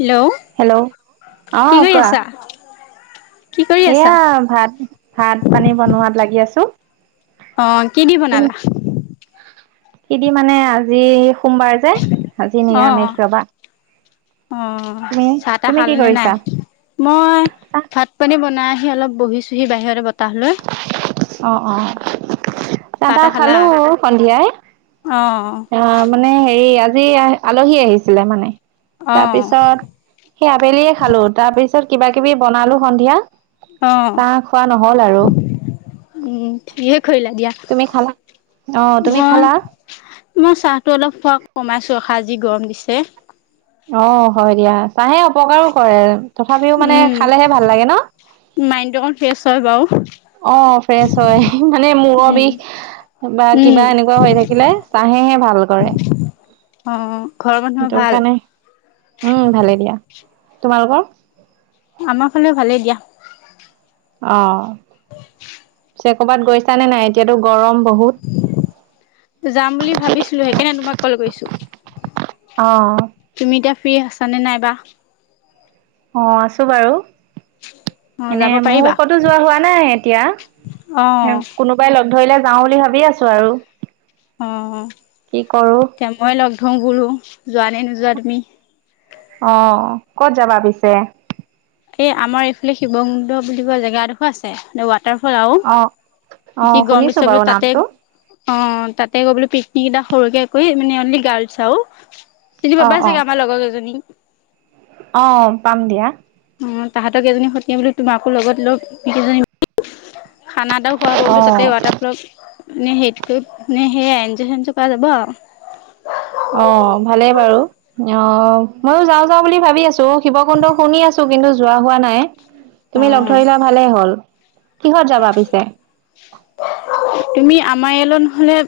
Hello hello অ কি কৰি কোৱা আছা? কি কৰি আছা? এয়া ভাত ভাত পানী বনোৱাত লাগি আছোঁ। অ কি দি বনালা। কি দি মানে আজি সোমবাৰ যে আজি অ' নিৰামিষ ৰবা। অ তুমি চাহ তাহ তুমি কি খালনে নাই। কৰিছা মই চাহ ভাত পানী বনাই আহি অলপ বহিছোহি বাহিছোহি বতাহ লৈ। অ অ চাহ তা খালো সন্ধিয়াই, অ অ আহ মানে হেৰি আজি আলহী আহিছিলে মানে অ' তাৰপিছত। সেই আবেলিয়ে খালো তাৰ পিছত কিবা কিবি বনালো সন্ধিয়া। অ' চাহ খোৱা নহল আৰু উম ঠিকে কৰিলা দিয়া তুমি খালা অ তুমি মই, খালা মই চাহটো অলপ খোৱা কমাইছো ৰখা যি গৰম দিছে। অ হয় দিয়া চাহে অপকাৰো কৰে তথাপিও মানে খালেহে ভাল লাগে ন। মাইণ্ড টো অকণ ফ্ৰেছ হয় বাৰু, অ ফ্ৰেচ হয় মানে মূৰৰ উম, বিষ। বা উম। কিবা এনেকুৱা হৈ থাকিলে চাহেহে ভাল কৰে। অ ঘৰৰ মানুহৰ সেইটো ভাল। কাৰণে উম ভালেই দিয়া তোমালোকৰ। আমাৰ ফালেও ভালেই দিয়া। অ [unintelligible] ক'ৰবাত গৈছ নে নাই এতিয়াতো গৰম বহুত। যাম বুলি ভাবিছিলো সেইকাৰণে তোমাক কল কৰিছো। অ। তুমি এতিয়া ফ্ৰ্ৰী আছা নে নাইবা। অ আছো বাৰু, অ এনে যাব মই পাৰিবা কতো যোৱা হোৱা নাই এতিয়া অ কোনো, কোবাই লগ ধৰিলে যাওঁ বুলি ভাবি আছো আৰু অ কি কৰো। এতিয়া মই লগ ধৰো বোলো যোৱা নে নোযোৱা তুমি, অ কত যাবা পিছে। এই আমাৰ এইফালে শিৱ মুন্দ বুলি কোৱা জেগা এডোখো আছে দেৱাত। তাৰ ফল অ' আৰুও অ' কি গম শুনিছো দিচা বাৰু বোলে তাতে, নামটো। অ তাতে গৈ বোলো পিকনিক এটা সৰুকে কৰি মানে অনলি গাৰ্লছ আৰুও, চিনি অ', পাবাই অ', চাগে আমাৰ লগৰ কেজনী। অ পাম দিয়া। অ তাহাঁতক এইজনী সতীয়া বুলি তোমাকো লগত লেই খানা দও খোৱাব বোৱা তাতে অ', ৱাটাৰ ফলক নে হেৰিত কৰি নে সে এনজয় চেনজয় কৰা যাব আৰু অ, ভালেই বাৰু অ, ময়ো যাওঁ যাওঁ বুলি ভাবি আছো। শিৱকুণ্ড শুনি আছো কিন্তু যোৱা হোৱা নাই তুমি লগ আৰু অ ধৰিলা ভালেই হ'ল। কিহত যাবা পিছে। তুমি আমাৰ এয়ালৈ ন হলে,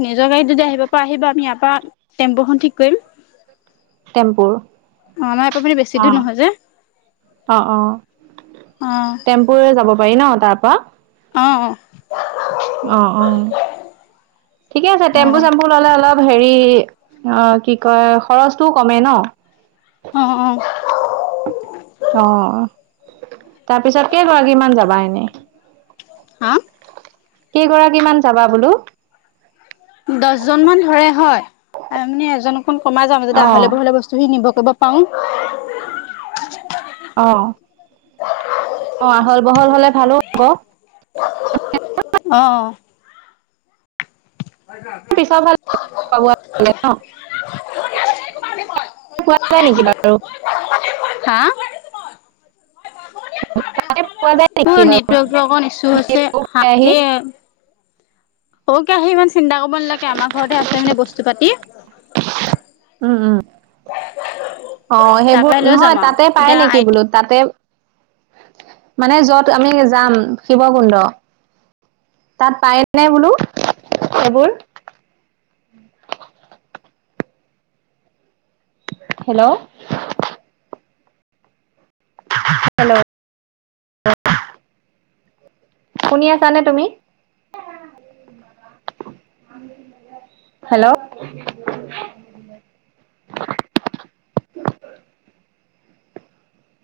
নিজৰ গাড়ত যদি আহিব পৰা আহিবা আমি ইয়াৰ পৰা তেম্পুখন ঠিক কৰিম। তেম্পুৰ। অ, আমাৰ ইাৰপ মাননি বেছি দূৰ নহয় যে। অ, অ অ চেম্পুৰে যাব পাৰি ন তাৰ পৰা। অ অ অ, অ। ঠিকে আছে তেম্পু-চেম্পু অ ললে অলপ হেৰি অ কি কয় খৰচটোও কমে ন। অ অ, অ, তাৰপিছত কেই গৰাকীমান যাবা এনেই। হা। কেইগৰাকী মান যাবা বোলো। দহজন মান ধৰে হয় মানে এজনকমান কমাই যাম যদি অ', আহলে বহলে বস্তুখিনি নিব পাওঁ। অ। অ, আহল বহল হলে ভালো হ'ব। অ। পিছ ভাল ন পোৱা যায় নেকি বাৰু। হা। তাতে পোৱা যায় নেকি বাৰু নেটৱৰ্ক অকণ ইছ্যু হৈছে হা আহি এ। চৰো কেৰাহি ইমান চিন্তা কৰিব নালাগে আমাৰ ঘৰতে আছে মানে বস্তু পাতি। উম, উম অ, তাৰ পৰাই সেইবোৰ লৈ যাম নহয় আৰু তাতে পাই এতিয়া আই নেকি বোলো। তাতে মানে যত আমি যাম শিৱকুণ্ড। তাত পায় নে বোলো এইবোৰ। হেল্ল'। হেল্ল, শুনি আছানে তুমি? হেল্ল',